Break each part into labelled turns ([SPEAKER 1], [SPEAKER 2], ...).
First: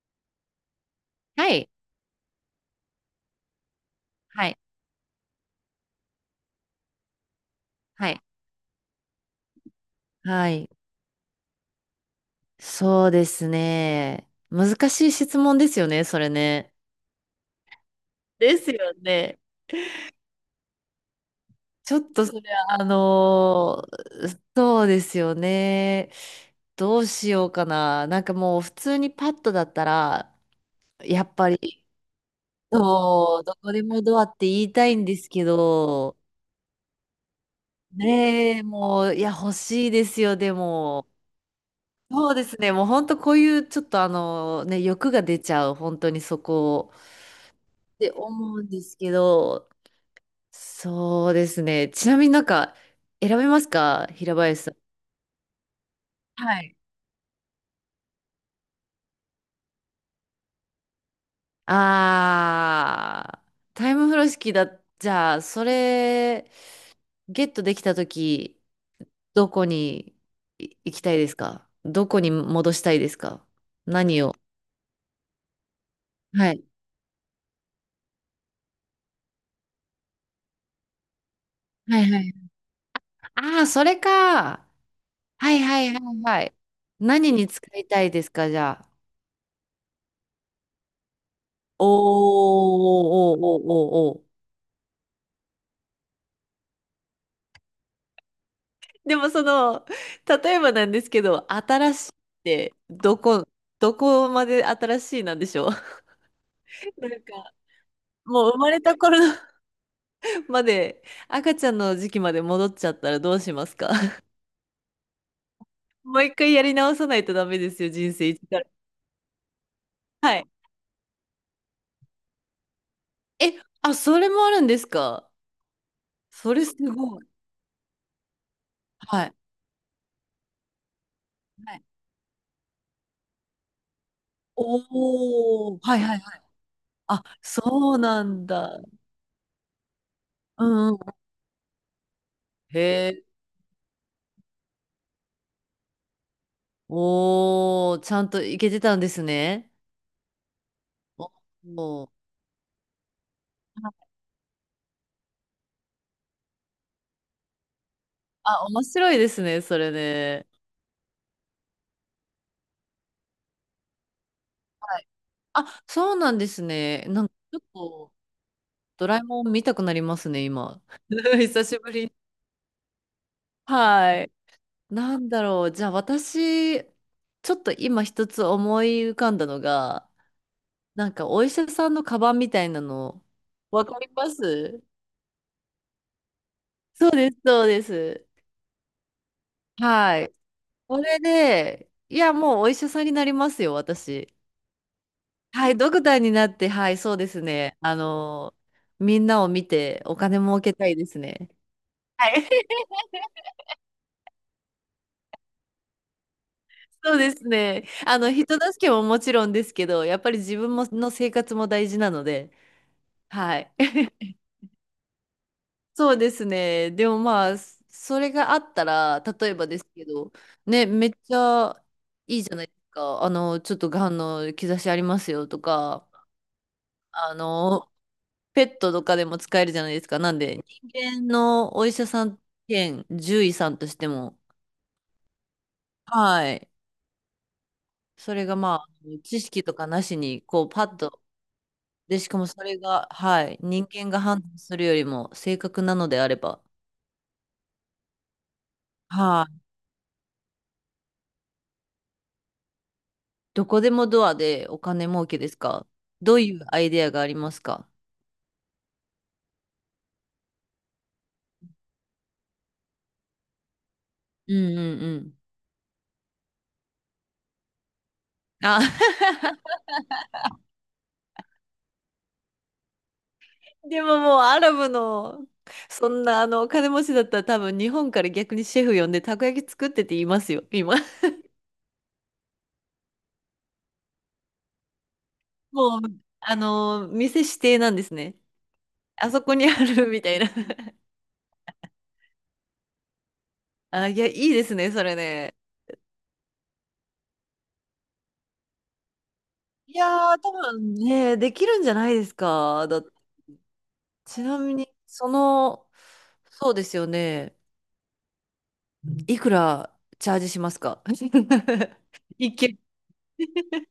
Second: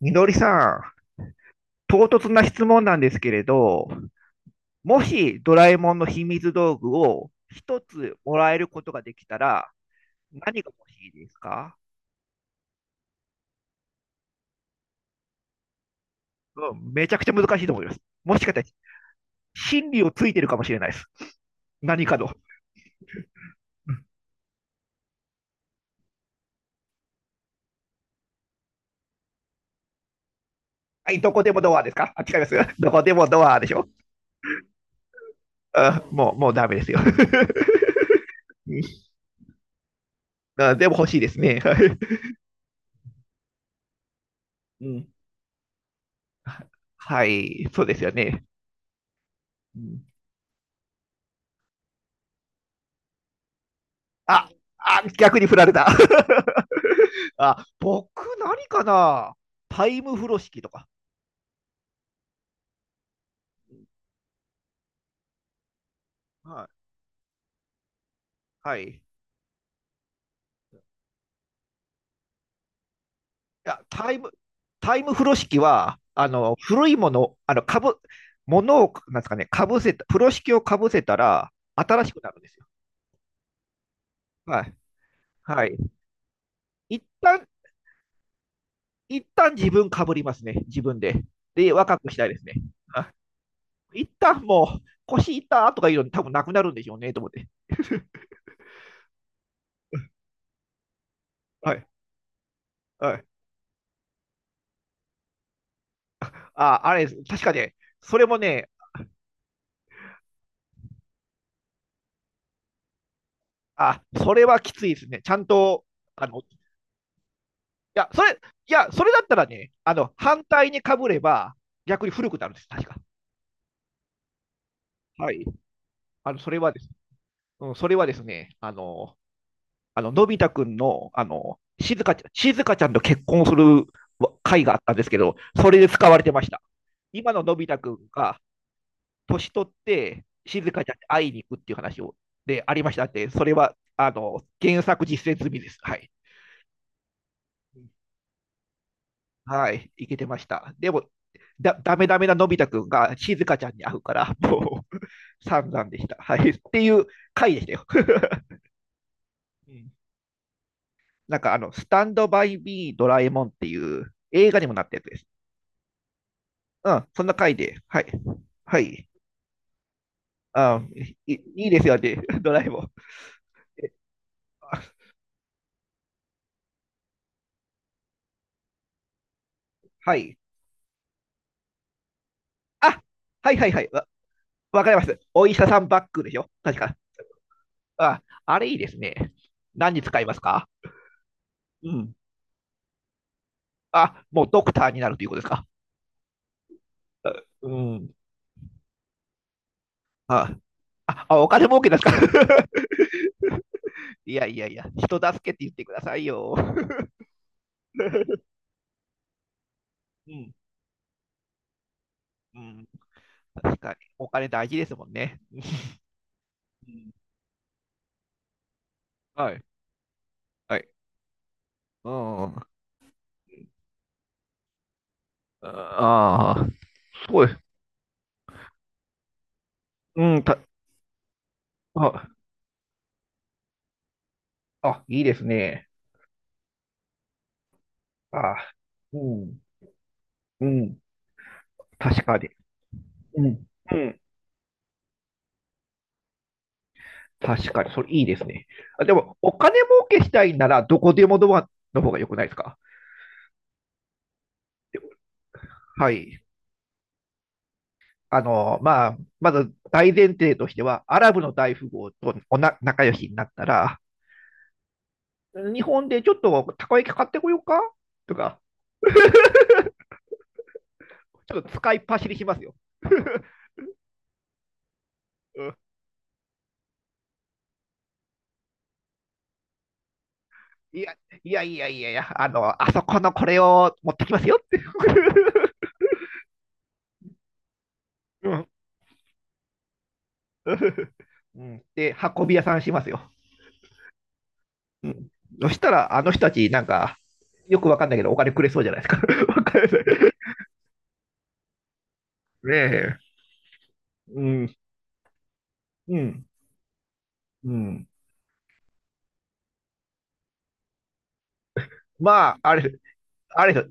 [SPEAKER 1] みのりさん、
[SPEAKER 2] はい。
[SPEAKER 1] 唐突な質問なんですけれど、
[SPEAKER 2] はい。
[SPEAKER 1] もしドラえもんの秘密道具を一
[SPEAKER 2] は
[SPEAKER 1] つ
[SPEAKER 2] い。
[SPEAKER 1] もらえることができたら、
[SPEAKER 2] は
[SPEAKER 1] 何
[SPEAKER 2] い。
[SPEAKER 1] が欲しいですか？
[SPEAKER 2] そうですね。難しい質問ですよね、それね。
[SPEAKER 1] うん、めちゃくちゃ難しいと思います。もしかし
[SPEAKER 2] で
[SPEAKER 1] たら、
[SPEAKER 2] すよね。
[SPEAKER 1] 真理をついてるかもしれないです。
[SPEAKER 2] ちょ
[SPEAKER 1] 何
[SPEAKER 2] っ
[SPEAKER 1] か
[SPEAKER 2] と
[SPEAKER 1] の。
[SPEAKER 2] それは、
[SPEAKER 1] うん。
[SPEAKER 2] そうですよね。どうしようかな。なんかもう普通にパッとだったら、
[SPEAKER 1] はい、
[SPEAKER 2] や
[SPEAKER 1] ど
[SPEAKER 2] っ
[SPEAKER 1] こ
[SPEAKER 2] ぱ
[SPEAKER 1] でもドア
[SPEAKER 2] り、
[SPEAKER 1] ですかあ、違います。どこでも
[SPEAKER 2] そう、
[SPEAKER 1] ド
[SPEAKER 2] ど
[SPEAKER 1] アで
[SPEAKER 2] こ
[SPEAKER 1] し
[SPEAKER 2] で
[SPEAKER 1] ょ？
[SPEAKER 2] もドアって言いたいんですけ
[SPEAKER 1] あ、
[SPEAKER 2] ど、
[SPEAKER 1] もう、もうダメですよ。
[SPEAKER 2] ねえ、
[SPEAKER 1] うん。
[SPEAKER 2] もう、いや、欲しいですよ、で
[SPEAKER 1] あでも
[SPEAKER 2] も。
[SPEAKER 1] 欲しいですね。はい。
[SPEAKER 2] そうですね。もう本当こういうちょっと
[SPEAKER 1] うん、
[SPEAKER 2] 欲が出ちゃう、本当にそこを
[SPEAKER 1] はい、そうで
[SPEAKER 2] っ
[SPEAKER 1] す
[SPEAKER 2] て
[SPEAKER 1] よね。
[SPEAKER 2] 思うんですけど、
[SPEAKER 1] うん。
[SPEAKER 2] そうですね。ちなみになんか選べますか、平
[SPEAKER 1] あ、
[SPEAKER 2] 林さん。
[SPEAKER 1] あ、逆に振られた。
[SPEAKER 2] は い。
[SPEAKER 1] あ、僕、何かな、タイム風呂敷とか。
[SPEAKER 2] あー、タイム風呂敷だ。じゃあ、それ
[SPEAKER 1] はい。
[SPEAKER 2] ゲットできたとき、
[SPEAKER 1] はい。い
[SPEAKER 2] どこに行きたいですか？どこに戻したいですか？
[SPEAKER 1] や、タイ
[SPEAKER 2] 何
[SPEAKER 1] ム、
[SPEAKER 2] を。
[SPEAKER 1] タイム風呂敷は、
[SPEAKER 2] はい。
[SPEAKER 1] 古いもの、かぶ、ものを、なんですかね、かぶせた、風呂敷をかぶせたら、
[SPEAKER 2] は
[SPEAKER 1] 新
[SPEAKER 2] い
[SPEAKER 1] し
[SPEAKER 2] は
[SPEAKER 1] くな
[SPEAKER 2] い。
[SPEAKER 1] るんですよ。
[SPEAKER 2] あー、それ
[SPEAKER 1] は
[SPEAKER 2] か。
[SPEAKER 1] い。
[SPEAKER 2] はい
[SPEAKER 1] はい。
[SPEAKER 2] はいはいはい。
[SPEAKER 1] 一
[SPEAKER 2] 何
[SPEAKER 1] 旦、
[SPEAKER 2] に使いたいですか、じゃあ。
[SPEAKER 1] 一旦自分かぶりますね。自分で。で、若くしたいです
[SPEAKER 2] お
[SPEAKER 1] ね。
[SPEAKER 2] ー
[SPEAKER 1] は
[SPEAKER 2] おーおーお
[SPEAKER 1] い。一
[SPEAKER 2] ーおーお。
[SPEAKER 1] 旦もう、腰痛とかいうの多分なくなるんでしょうね、と思って。
[SPEAKER 2] でもその、例えばなんですけど、
[SPEAKER 1] はい。
[SPEAKER 2] 新しいって
[SPEAKER 1] は
[SPEAKER 2] ど
[SPEAKER 1] い。
[SPEAKER 2] こ、どこまで新しいなんでしょう？
[SPEAKER 1] あ、あれ
[SPEAKER 2] なん
[SPEAKER 1] です、確か
[SPEAKER 2] か、
[SPEAKER 1] ね、それも
[SPEAKER 2] もう生
[SPEAKER 1] ね、
[SPEAKER 2] まれた頃の まで、赤ちゃんの時期まで戻っちゃったらどうしますか？
[SPEAKER 1] あ、それはきついですね。ちゃんと、
[SPEAKER 2] もう一
[SPEAKER 1] い
[SPEAKER 2] 回やり直さないとダメですよ、
[SPEAKER 1] や、
[SPEAKER 2] 人
[SPEAKER 1] そ
[SPEAKER 2] 生
[SPEAKER 1] れ、い
[SPEAKER 2] 一から。
[SPEAKER 1] や、それだったらね、
[SPEAKER 2] は
[SPEAKER 1] 反
[SPEAKER 2] い。
[SPEAKER 1] 対にかぶれば、逆に古くなるんです、確か。
[SPEAKER 2] え、あ、それもあるんですか？
[SPEAKER 1] はい。あの、そ
[SPEAKER 2] そ
[SPEAKER 1] れ
[SPEAKER 2] れ
[SPEAKER 1] は
[SPEAKER 2] す
[SPEAKER 1] です、
[SPEAKER 2] ごい。
[SPEAKER 1] うん、それはですね、あの、
[SPEAKER 2] はい。
[SPEAKER 1] あの、のび太くんの、
[SPEAKER 2] はい。
[SPEAKER 1] しずかちゃん、しずかちゃんと結婚する回があったんですけど、そ
[SPEAKER 2] お
[SPEAKER 1] れ
[SPEAKER 2] ー、
[SPEAKER 1] で
[SPEAKER 2] はい
[SPEAKER 1] 使
[SPEAKER 2] は
[SPEAKER 1] わ
[SPEAKER 2] い、おお、はい
[SPEAKER 1] れて
[SPEAKER 2] はい。
[SPEAKER 1] ました。
[SPEAKER 2] あ、
[SPEAKER 1] 今ののび太く
[SPEAKER 2] そう
[SPEAKER 1] ん
[SPEAKER 2] な
[SPEAKER 1] が、
[SPEAKER 2] んだ。
[SPEAKER 1] 年取って、し
[SPEAKER 2] う
[SPEAKER 1] ずか
[SPEAKER 2] ん
[SPEAKER 1] ちゃ
[SPEAKER 2] う
[SPEAKER 1] ん
[SPEAKER 2] ん。
[SPEAKER 1] に会いに行くっていう話を、で、ありました
[SPEAKER 2] へ
[SPEAKER 1] っ
[SPEAKER 2] え。
[SPEAKER 1] て、それは、あの、原作実践済みです。はい。
[SPEAKER 2] おー、ちゃんと行けてたんですね。
[SPEAKER 1] はい、いけてました。でも、
[SPEAKER 2] お
[SPEAKER 1] だ、ダメ
[SPEAKER 2] お。
[SPEAKER 1] ダメなのび太くんが静香ちゃんに会うから、もう、散々でした。はい。っていう回でしたよ。
[SPEAKER 2] あ、面白いですね、
[SPEAKER 1] う
[SPEAKER 2] それ
[SPEAKER 1] ん。
[SPEAKER 2] ね。
[SPEAKER 1] スタンドバイビードラえもんっていう映画にもなった
[SPEAKER 2] は
[SPEAKER 1] やつ
[SPEAKER 2] い。
[SPEAKER 1] です。
[SPEAKER 2] あ、そうなんです
[SPEAKER 1] うん、
[SPEAKER 2] ね。
[SPEAKER 1] そ
[SPEAKER 2] な
[SPEAKER 1] ん
[SPEAKER 2] んか、
[SPEAKER 1] な
[SPEAKER 2] ち
[SPEAKER 1] 回
[SPEAKER 2] ょっ
[SPEAKER 1] で、はい。
[SPEAKER 2] と、
[SPEAKER 1] は
[SPEAKER 2] ド
[SPEAKER 1] い。
[SPEAKER 2] ラえもん見たくなりますね、今。
[SPEAKER 1] あ、い、い
[SPEAKER 2] 久
[SPEAKER 1] い
[SPEAKER 2] し
[SPEAKER 1] です
[SPEAKER 2] ぶ
[SPEAKER 1] よ
[SPEAKER 2] りに。
[SPEAKER 1] ね、ドラえもん。え。
[SPEAKER 2] はい。
[SPEAKER 1] あ。
[SPEAKER 2] なんだろう。じゃあ、私、ちょっと今一つ思い浮かんだのが、
[SPEAKER 1] はい。
[SPEAKER 2] なんか、お医者さんのカバンみたいな
[SPEAKER 1] あ、
[SPEAKER 2] の、
[SPEAKER 1] はいはいは
[SPEAKER 2] わ
[SPEAKER 1] い。
[SPEAKER 2] か
[SPEAKER 1] わ、
[SPEAKER 2] ります？
[SPEAKER 1] わかります。お医者さんバッグでしょ確か。
[SPEAKER 2] そうです、そうで
[SPEAKER 1] あ、
[SPEAKER 2] す。
[SPEAKER 1] あれいいですね。何に
[SPEAKER 2] は
[SPEAKER 1] 使い
[SPEAKER 2] い。
[SPEAKER 1] ますか？
[SPEAKER 2] これ
[SPEAKER 1] う
[SPEAKER 2] で、
[SPEAKER 1] ん。
[SPEAKER 2] いや、もうお医者さんになりますよ、
[SPEAKER 1] あ、
[SPEAKER 2] 私。
[SPEAKER 1] もうドクターになるということですか？
[SPEAKER 2] はい、ドクターになって、はい、そうです
[SPEAKER 1] う
[SPEAKER 2] ね。
[SPEAKER 1] ん。
[SPEAKER 2] みんなを見てお金
[SPEAKER 1] あ、
[SPEAKER 2] 儲けたいです
[SPEAKER 1] あ、あお
[SPEAKER 2] ね。
[SPEAKER 1] 金儲けですか？
[SPEAKER 2] はい。
[SPEAKER 1] いやいやいや、人助けって言ってくださいよ。
[SPEAKER 2] そうですね。人助けももちろんですけど、やっぱ
[SPEAKER 1] う
[SPEAKER 2] り
[SPEAKER 1] ん、
[SPEAKER 2] 自分もの生活も大事なので、
[SPEAKER 1] うん。
[SPEAKER 2] はい。
[SPEAKER 1] 確かに、お金大事ですもんね。
[SPEAKER 2] そうです
[SPEAKER 1] う
[SPEAKER 2] ね。で
[SPEAKER 1] ん、
[SPEAKER 2] もまあ、それがあったら、例
[SPEAKER 1] は
[SPEAKER 2] え
[SPEAKER 1] い、
[SPEAKER 2] ばですけど、
[SPEAKER 1] は
[SPEAKER 2] ね、
[SPEAKER 1] い。
[SPEAKER 2] めっちゃ
[SPEAKER 1] う
[SPEAKER 2] いいじ
[SPEAKER 1] ん。
[SPEAKER 2] ゃないですか。あの、ちょっとがんの兆しありますよとか、
[SPEAKER 1] ああ、
[SPEAKER 2] あ
[SPEAKER 1] そうです。
[SPEAKER 2] の、ペットとかでも使えるじゃないですか。な
[SPEAKER 1] う
[SPEAKER 2] ん
[SPEAKER 1] ん、た、
[SPEAKER 2] で、人間のお医者さ
[SPEAKER 1] あ、
[SPEAKER 2] ん兼獣医さんとしても、
[SPEAKER 1] あ、いいですね。
[SPEAKER 2] はい。それ
[SPEAKER 1] あ、
[SPEAKER 2] がまあ、
[SPEAKER 1] う
[SPEAKER 2] 知
[SPEAKER 1] ん、
[SPEAKER 2] 識とかなしに、こ
[SPEAKER 1] う
[SPEAKER 2] う、パッ
[SPEAKER 1] ん。
[SPEAKER 2] と、で、
[SPEAKER 1] 確
[SPEAKER 2] し
[SPEAKER 1] か
[SPEAKER 2] かも
[SPEAKER 1] に。
[SPEAKER 2] それが、
[SPEAKER 1] う
[SPEAKER 2] は
[SPEAKER 1] ん、
[SPEAKER 2] い、人
[SPEAKER 1] う
[SPEAKER 2] 間が
[SPEAKER 1] ん。
[SPEAKER 2] 判断するよりも正確なのであれば、
[SPEAKER 1] 確かに、それいいですね。あ、でも、
[SPEAKER 2] は
[SPEAKER 1] お
[SPEAKER 2] い。
[SPEAKER 1] 金儲けしたいなら、どこでもドアの方が良くないですか？
[SPEAKER 2] どこでもドアでお金儲けですか？
[SPEAKER 1] は
[SPEAKER 2] どう
[SPEAKER 1] い。
[SPEAKER 2] いうアイデアがありますか？
[SPEAKER 1] まず大前提としては、アラブの大富豪とおな仲良しになったら、
[SPEAKER 2] うんうんうん。
[SPEAKER 1] 日本でちょっとたこ焼き買ってこようかとか、
[SPEAKER 2] あ、
[SPEAKER 1] ちょっと使いっ走りしますよ。
[SPEAKER 2] でももうアラブの、
[SPEAKER 1] うん。
[SPEAKER 2] そんなあのお金持ちだったら多分日本から逆にシェフ呼んでたこ焼き作ってって言いますよ、今。
[SPEAKER 1] いや、いやいやいやいや、あの、あそこのこれを持ってきますよって。
[SPEAKER 2] もう、店指定なんですね。
[SPEAKER 1] うん。
[SPEAKER 2] あそこにあるみたいな。
[SPEAKER 1] うんで、運び屋さんしますよ。
[SPEAKER 2] あ、いや、いいですね、そ
[SPEAKER 1] う
[SPEAKER 2] れ
[SPEAKER 1] ん、
[SPEAKER 2] ね。
[SPEAKER 1] そしたら、あの人たち、なんか、よくわかんないけど、お金くれそうじゃないですか。わ かんな
[SPEAKER 2] いや
[SPEAKER 1] い。
[SPEAKER 2] ー、多分ね、できるんじゃないです
[SPEAKER 1] ね
[SPEAKER 2] か。
[SPEAKER 1] え。う
[SPEAKER 2] ちなみ
[SPEAKER 1] ん、
[SPEAKER 2] に、その、
[SPEAKER 1] うん、
[SPEAKER 2] そうですよね。
[SPEAKER 1] うん。
[SPEAKER 2] いくらチャージしますか？
[SPEAKER 1] ま
[SPEAKER 2] 一
[SPEAKER 1] あ、あ
[SPEAKER 2] 件。
[SPEAKER 1] れ、あれ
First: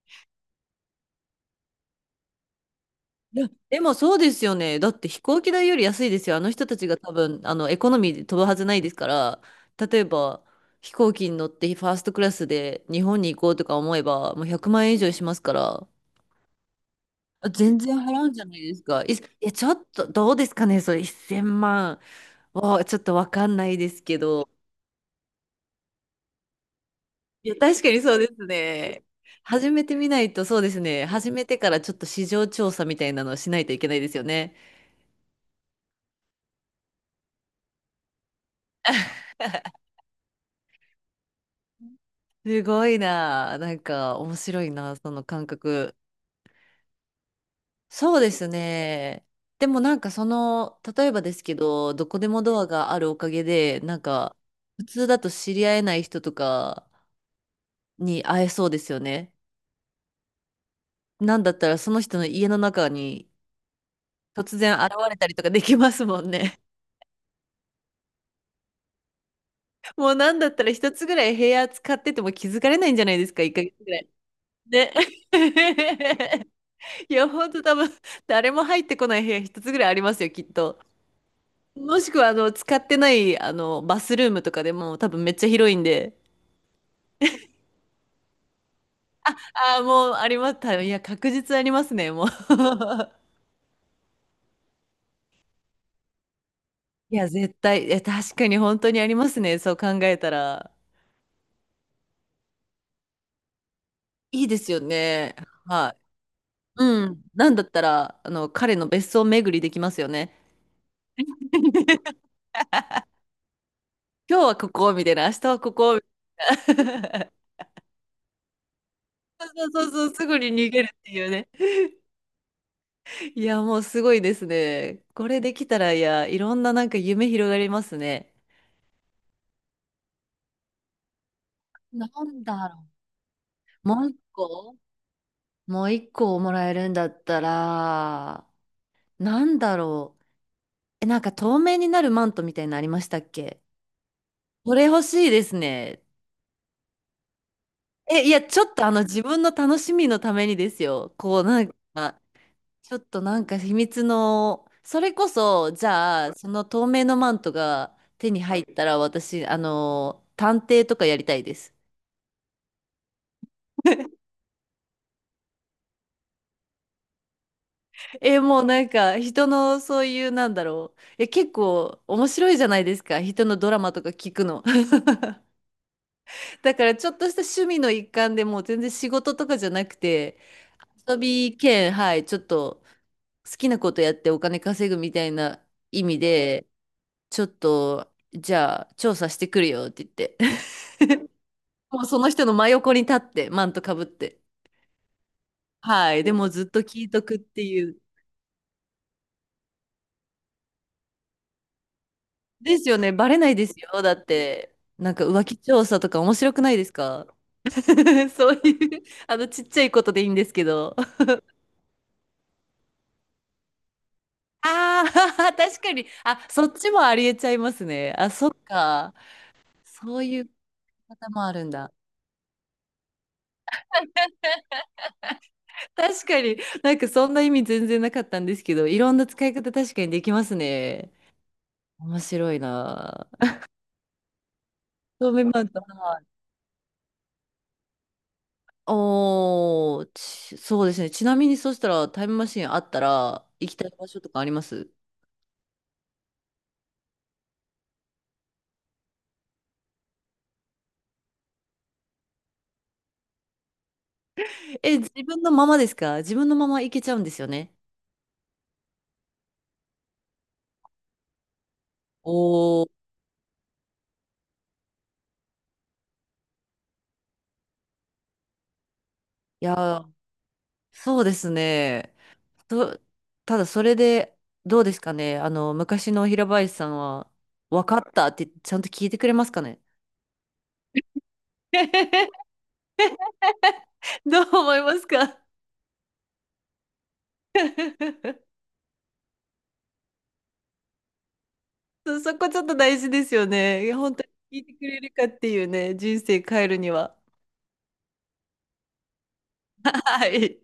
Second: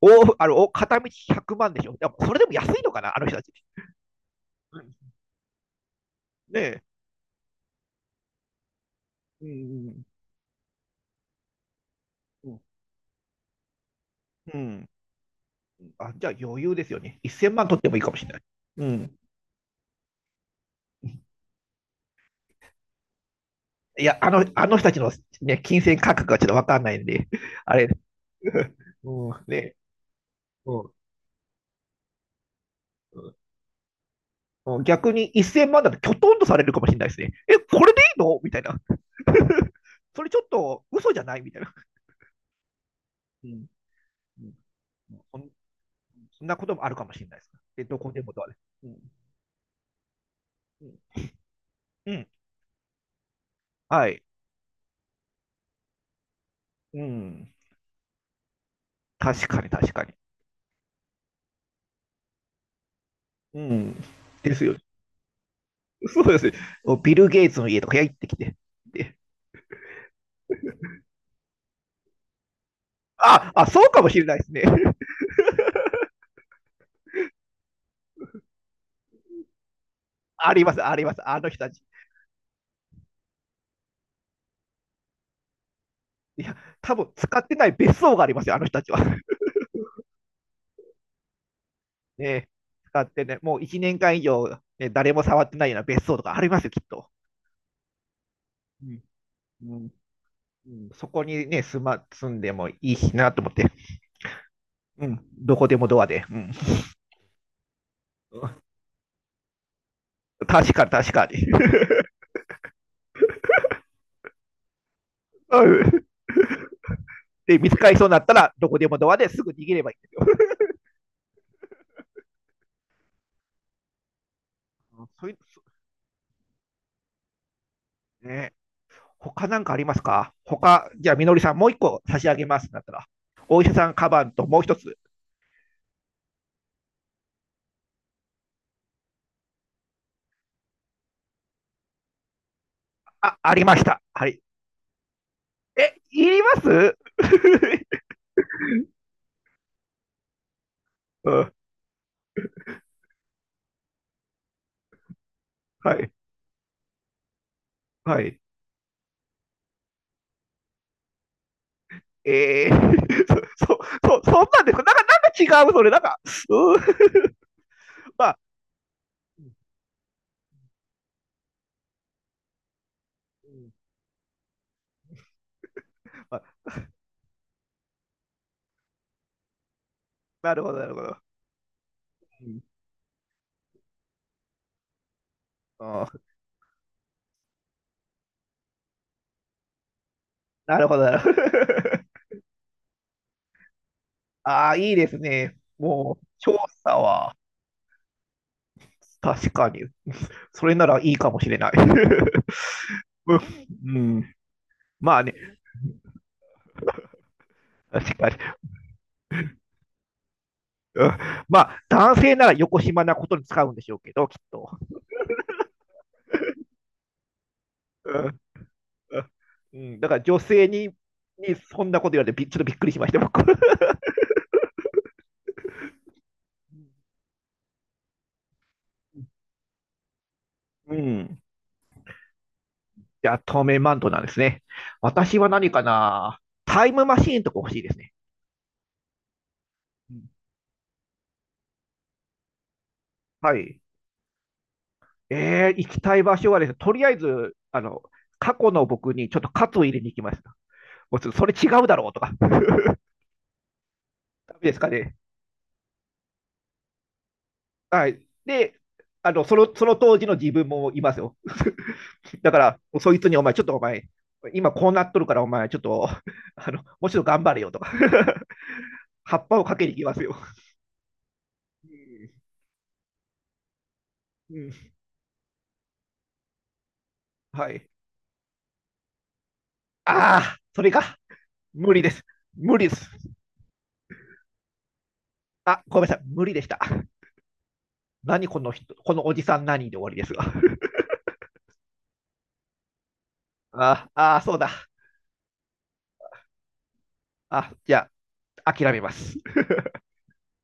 [SPEAKER 1] お、あの、お片道100万でしょ。でもそれでも安いのかな、あの人
[SPEAKER 2] い
[SPEAKER 1] た
[SPEAKER 2] や、
[SPEAKER 1] ち。
[SPEAKER 2] でもそうですよね。だって飛行機代より安いですよ。あの
[SPEAKER 1] ね
[SPEAKER 2] 人た
[SPEAKER 1] え。
[SPEAKER 2] ちが多分、エコノミーで飛ぶはずないですから、
[SPEAKER 1] う
[SPEAKER 2] 例え
[SPEAKER 1] ん
[SPEAKER 2] ば飛行機に乗ってファーストクラス
[SPEAKER 1] うん
[SPEAKER 2] で日本に行こうとか思えば、もう
[SPEAKER 1] う
[SPEAKER 2] 100万
[SPEAKER 1] ん。
[SPEAKER 2] 円以上しますから、
[SPEAKER 1] あ、じゃあ余裕ですよね。
[SPEAKER 2] あ
[SPEAKER 1] 1000万取
[SPEAKER 2] 全
[SPEAKER 1] っても
[SPEAKER 2] 然
[SPEAKER 1] いいかも
[SPEAKER 2] 払
[SPEAKER 1] し
[SPEAKER 2] う
[SPEAKER 1] れ
[SPEAKER 2] ん
[SPEAKER 1] な
[SPEAKER 2] じ
[SPEAKER 1] い。
[SPEAKER 2] ゃないです
[SPEAKER 1] う
[SPEAKER 2] か。
[SPEAKER 1] ん。
[SPEAKER 2] いや、ちょっとどうですかね、それ1,000万はちょっとわかんないです
[SPEAKER 1] いや、
[SPEAKER 2] け
[SPEAKER 1] あの、
[SPEAKER 2] ど。
[SPEAKER 1] あの人たちの、ね、金銭価格がちょっとわかんないんで、
[SPEAKER 2] いや、
[SPEAKER 1] あ
[SPEAKER 2] 確
[SPEAKER 1] れ、
[SPEAKER 2] かにそうです ね。
[SPEAKER 1] うん。
[SPEAKER 2] 始
[SPEAKER 1] ね、
[SPEAKER 2] めてみないと、そうです
[SPEAKER 1] うん。
[SPEAKER 2] ね。始めてからちょっと市場調査みたいなのをしないといけないですよね。
[SPEAKER 1] うん、逆に1000万だときょとんとされるかもしれないですね。え、これでいいのみたいな。それちょっと嘘じゃないみたいな。
[SPEAKER 2] すごい
[SPEAKER 1] う
[SPEAKER 2] な。
[SPEAKER 1] ん。
[SPEAKER 2] なんか面白いな、その
[SPEAKER 1] そ
[SPEAKER 2] 感
[SPEAKER 1] ん
[SPEAKER 2] 覚。
[SPEAKER 1] そんなこともあるかもしれないです。で、どこ
[SPEAKER 2] そう
[SPEAKER 1] で
[SPEAKER 2] で
[SPEAKER 1] もとは
[SPEAKER 2] す
[SPEAKER 1] ね。うん。
[SPEAKER 2] ね。でもなんかその、
[SPEAKER 1] う
[SPEAKER 2] 例え
[SPEAKER 1] ん。
[SPEAKER 2] ばですけど、ど
[SPEAKER 1] う
[SPEAKER 2] こ
[SPEAKER 1] ん。
[SPEAKER 2] でもドアがあるおかげで、なん
[SPEAKER 1] はい。
[SPEAKER 2] か普通だと知り合えない人とか
[SPEAKER 1] うん。
[SPEAKER 2] に会えそうですよね。
[SPEAKER 1] 確かに、確かに。
[SPEAKER 2] なんだったらその人の家の中に
[SPEAKER 1] うん。で
[SPEAKER 2] 突
[SPEAKER 1] す
[SPEAKER 2] 然
[SPEAKER 1] よ。
[SPEAKER 2] 現れたりとかできます も
[SPEAKER 1] そう
[SPEAKER 2] ん
[SPEAKER 1] ですね。
[SPEAKER 2] ね。
[SPEAKER 1] ビル・ゲイツの家とか行ってきて。で、
[SPEAKER 2] もうなんだったら一つぐらい部屋使ってても気づかれないんじゃないですか、
[SPEAKER 1] あ、
[SPEAKER 2] 一ヶ
[SPEAKER 1] あ、
[SPEAKER 2] 月
[SPEAKER 1] そう
[SPEAKER 2] ぐら
[SPEAKER 1] か
[SPEAKER 2] い。
[SPEAKER 1] もしれないですね。
[SPEAKER 2] ね。いや、ほんと多分誰も入ってこない部屋一つぐらいありますよ、きっ
[SPEAKER 1] ありま
[SPEAKER 2] と。
[SPEAKER 1] す、あります。あの人たち。
[SPEAKER 2] もしくは、使ってない、バスルームとかでも多分めっちゃ広いんで。
[SPEAKER 1] いや、多分使ってない別荘がありますよ、あの人たちは。
[SPEAKER 2] ああ、もうあります。いや、確実ありますね、もう。
[SPEAKER 1] ね、使って ね、もう1年間以上、ね、誰も触ってないような別荘とかありますよ、きっと。
[SPEAKER 2] いや、絶対、いや、確かに本
[SPEAKER 1] う
[SPEAKER 2] 当に
[SPEAKER 1] ん。
[SPEAKER 2] ありますね、そ
[SPEAKER 1] う
[SPEAKER 2] う考
[SPEAKER 1] ん。
[SPEAKER 2] えた
[SPEAKER 1] う
[SPEAKER 2] ら。
[SPEAKER 1] ん。そこにね、住ま、住んでもいいしなと思って。
[SPEAKER 2] いいですよ
[SPEAKER 1] うん。
[SPEAKER 2] ね。
[SPEAKER 1] どこでも
[SPEAKER 2] はい。
[SPEAKER 1] ドアで。うん、
[SPEAKER 2] うん。なんだったら、彼 の別荘巡りできますよね。
[SPEAKER 1] 確かに、確かに。
[SPEAKER 2] 今日はここ、みたいな、明日は
[SPEAKER 1] う
[SPEAKER 2] ここ、み
[SPEAKER 1] ん
[SPEAKER 2] たいな。
[SPEAKER 1] で、見つかりそうになったら、どこでもドアです
[SPEAKER 2] そ
[SPEAKER 1] ぐ逃
[SPEAKER 2] う
[SPEAKER 1] げれ
[SPEAKER 2] そう
[SPEAKER 1] ばい
[SPEAKER 2] そう、
[SPEAKER 1] い。
[SPEAKER 2] すぐに逃げるっていうね。いや、もうすごいですね。
[SPEAKER 1] うん、そ
[SPEAKER 2] こ
[SPEAKER 1] ういう、
[SPEAKER 2] れできたら、いや、いろんななんか夢広がりますね。
[SPEAKER 1] ね、他なんかありますか？他、じゃあ、みのりさん、もう一個
[SPEAKER 2] な
[SPEAKER 1] 差し上
[SPEAKER 2] ん
[SPEAKER 1] げま
[SPEAKER 2] だ
[SPEAKER 1] すだっ
[SPEAKER 2] ろ
[SPEAKER 1] たら、お医者さ
[SPEAKER 2] う。
[SPEAKER 1] んカバンともう一つ、
[SPEAKER 2] もう一個もらえるんだったら、なんだろう。え、なんか透明になるマントみたいなのありましたっ
[SPEAKER 1] あ、あ
[SPEAKER 2] け？
[SPEAKER 1] りました。はい。
[SPEAKER 2] これ欲しいです
[SPEAKER 1] え、
[SPEAKER 2] ね。
[SPEAKER 1] いります？
[SPEAKER 2] え、いや、ちょっとあの自分の楽しみのためにですよ。
[SPEAKER 1] う
[SPEAKER 2] こう、
[SPEAKER 1] ん、
[SPEAKER 2] なんか、ちょっとなんか秘密の、それこそ、じ
[SPEAKER 1] はい、
[SPEAKER 2] ゃあ、その透明のマントが
[SPEAKER 1] は
[SPEAKER 2] 手
[SPEAKER 1] い。
[SPEAKER 2] に入ったら、私、探偵とかやりたいです。
[SPEAKER 1] えー、そ、そ、そ、そんなんですか？なんか、なんか違う、それ、なんか、うん、まあ、
[SPEAKER 2] え、もうなんか人のそういうなんだろう。え、結構面白いじゃないですか。人のドラマとか聞くの。
[SPEAKER 1] まあ、
[SPEAKER 2] だからちょっとした趣味の一環でもう全然仕事とかじゃなくて、
[SPEAKER 1] なるほど、なるほど。
[SPEAKER 2] 遊び兼、はい、ちょっ
[SPEAKER 1] うん。
[SPEAKER 2] と好きなことやってお金稼ぐみたいな
[SPEAKER 1] あ
[SPEAKER 2] 意
[SPEAKER 1] ー、
[SPEAKER 2] 味で、ちょっとじゃあ調査してくるよって言って。
[SPEAKER 1] な るほど、なるほ
[SPEAKER 2] もう
[SPEAKER 1] ど。
[SPEAKER 2] その人の真横に立って、マントかぶって。
[SPEAKER 1] ああ、いいですね。
[SPEAKER 2] は
[SPEAKER 1] も
[SPEAKER 2] い。
[SPEAKER 1] う、
[SPEAKER 2] でも
[SPEAKER 1] 調
[SPEAKER 2] ずっと
[SPEAKER 1] 査
[SPEAKER 2] 聞いと
[SPEAKER 1] は。
[SPEAKER 2] くっていう。
[SPEAKER 1] 確かに。それならいいかもしれない。
[SPEAKER 2] ですよね。バ
[SPEAKER 1] う
[SPEAKER 2] レ
[SPEAKER 1] ん、
[SPEAKER 2] ないです
[SPEAKER 1] う
[SPEAKER 2] よ。だっ
[SPEAKER 1] ん。
[SPEAKER 2] て、なん
[SPEAKER 1] まあ
[SPEAKER 2] か
[SPEAKER 1] ね、
[SPEAKER 2] 浮気調査とか面白くないですか？
[SPEAKER 1] 確かに。
[SPEAKER 2] そういう、ちっちゃいことでいいんですけど。
[SPEAKER 1] うん。まあ、男性なら横島なことに使うんでしょうけど、きっ と。
[SPEAKER 2] ああ、確かに。あ、そっちもありえちゃいます
[SPEAKER 1] う
[SPEAKER 2] ね。あ、そっ
[SPEAKER 1] ん。
[SPEAKER 2] か。
[SPEAKER 1] うん、だか
[SPEAKER 2] そ
[SPEAKER 1] ら
[SPEAKER 2] う
[SPEAKER 1] 女
[SPEAKER 2] いう
[SPEAKER 1] 性に
[SPEAKER 2] 方もあ
[SPEAKER 1] に
[SPEAKER 2] るん
[SPEAKER 1] そん
[SPEAKER 2] だ。
[SPEAKER 1] なこと言われてび、ちょっとびっくりしました、僕。
[SPEAKER 2] 確かに、なんかそんな意味全然なかったんですけど、いろんな使い方確かにできます
[SPEAKER 1] う
[SPEAKER 2] ね。
[SPEAKER 1] ん。
[SPEAKER 2] 面白いな。
[SPEAKER 1] じゃあ、透明マントなんですね。
[SPEAKER 2] そう
[SPEAKER 1] 私
[SPEAKER 2] マ
[SPEAKER 1] は
[SPEAKER 2] シン
[SPEAKER 1] 何
[SPEAKER 2] ト。
[SPEAKER 1] か
[SPEAKER 2] はい。
[SPEAKER 1] な、タイムマシーンとか欲しいですね。
[SPEAKER 2] おー、
[SPEAKER 1] うん。
[SPEAKER 2] ちそうですね。ちなみにそしたらタイムマシンあったら
[SPEAKER 1] は
[SPEAKER 2] 行き
[SPEAKER 1] い。
[SPEAKER 2] たい場所とかあります？
[SPEAKER 1] えー、行きたい場所はですね、とりあえず、あの、過去の僕にちょっと喝を入れに行きました。もうちょっとそれ違うだろうとか。ダメですか
[SPEAKER 2] え、自
[SPEAKER 1] ね。
[SPEAKER 2] 分のままですか？自分のままいけちゃうんですよね。
[SPEAKER 1] はい。で、あの、その、その当時の自分もいますよ。だから、
[SPEAKER 2] おー、
[SPEAKER 1] そいつにお前、ちょっとお前、今こうなっとるからお前、ちょっと、あの、もうちょっと頑張れよとか 葉っぱを
[SPEAKER 2] いや
[SPEAKER 1] かけに行き
[SPEAKER 2] ー、
[SPEAKER 1] ますよ。
[SPEAKER 2] そうですね。
[SPEAKER 1] う
[SPEAKER 2] と、ただそれで、
[SPEAKER 1] ん、う
[SPEAKER 2] どう
[SPEAKER 1] ん。
[SPEAKER 2] ですかね。昔の平林さんは、
[SPEAKER 1] は
[SPEAKER 2] 分
[SPEAKER 1] い。
[SPEAKER 2] かったってちゃんと聞いてくれますかね。
[SPEAKER 1] ああ、それか。無理です。無理です。
[SPEAKER 2] どう思いますか？
[SPEAKER 1] あ、ごめんなさい。無理でした。何 この人、このおじさん何で終わりですが。
[SPEAKER 2] そこちょっと大事ですよ ね。
[SPEAKER 1] あ
[SPEAKER 2] 本当
[SPEAKER 1] あ、そう
[SPEAKER 2] に聞いてく
[SPEAKER 1] だ。
[SPEAKER 2] れるかっていうね、人生変えるには。
[SPEAKER 1] あ、じゃあ、諦めます。
[SPEAKER 2] はい。